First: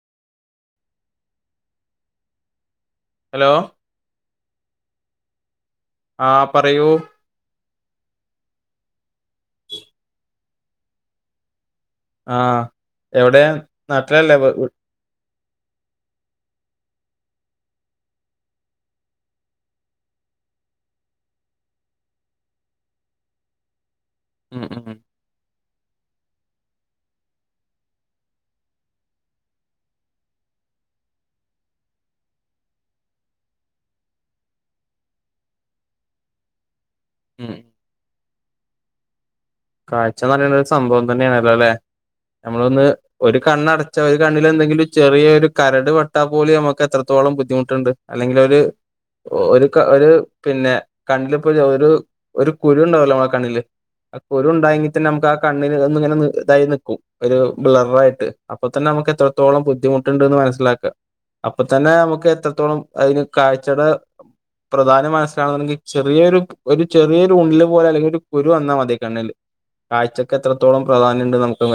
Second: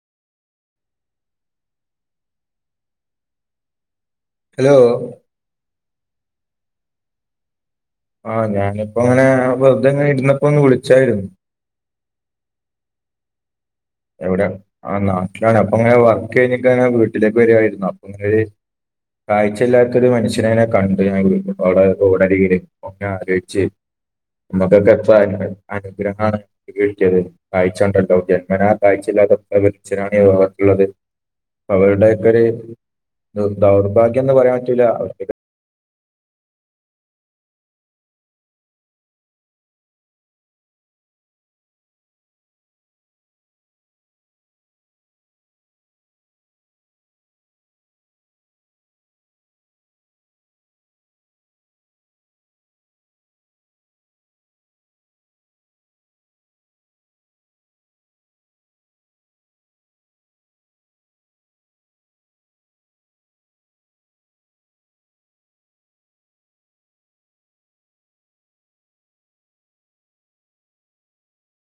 hello hello ആ പറയൂ ആഹ ഞാനിപ്പോ അങ്ങനെ ആ വെറുതെ എങ്ങനെ ഇുന്നപ്പോ ഒന്ന് വിളിച്ചായിരുന്നു ആഹ് എവിടെ നാട്ടിലല്ലേ എവിടെ വ- വ- ആല്ല അപ്പൊ അങ്ങനെ വക്ക് കഴിഞ്ഞെ വീട്ടിലേക്ക് വരുമായിരുന്നു അപ്പൊ അങ്ങനെ ഒരു കാഴ്ചല്ലാത്തത് മനുഷ്യനെ എന്നെ കണ്ട ഞാൻടെ ഓട ര ഒെ ആലോചിച്ചച്ച് മകകത്വ അനുഗ്രഹം കീഴിച്ചത് വായിച്ചണ്ടല്ലോ ജന്മനാ കാഴ്ചില്ലാത്തൊ വലിച്ചനാണ്കത്തുള്ളത് അവരുടെയൊക്കെ ഒരു ദൗർഭാഗ്യം എന്ന് പറയാൻ പറ്റല അവർക്കെ ഉം കാഴ്ച പറയുന്ന ഒരു സംഭവം തന്നെയാണല്ലോ അല്ലെ നമ്മളൊന്ന് ഒരു കണ്ണടച്ചാ ഒര് കണ്ണിലെന്തെങ്കിലും ചെറിയാെര് കരട് പെട്ടാ പോലും ഞമ്മക്ക് എത്രത്തോ ളം ബുദ്ധിമുട്ട്ണ്ട് അല്ലെങ്കിലൊര് ഒരു ക ഒര് പിന്നെ കണ്ണ്ല്‌പ്പ ഒര് ഒരു കുരുണ്ടാവല്ലോ മ്മളെ കണ്ണില് അ ഒരു ണ്ടായെങ്കി തന്നെ നമ്ക്കാ കണ്ണ്ന് ഒന്ന്ങ്ങനെ ന് തായി ന്ക്കും ഒര് ബ്ലർറായ്ട്ട് അപ്പൊ തന്നെ നമുക്ക് എത്ര ത്രത്തോളം ബുദ്ധിമുട്ട്ണ്ട്ന്ന് മനസ്സ്ലാക്കാ അപ്പ തന്നേ നമുക്ക് എത്രത്തോളം അതിന് കാഴ്ച്ചെടെ പ്രധാനം മനസ്സ്ലാവണമെങ്കി ചെറ്യേരു ഒരു ചെറിയൊര് ഉൺല് പോലെ അല്ലെങ്കി ഒരു കുരു വന്നാ മതി കണ്ണ്ല് കാഴ്ച്ചെക്കെത്രത്തോളം പ്രധാന്യണ്ട് നമുക്കത് മ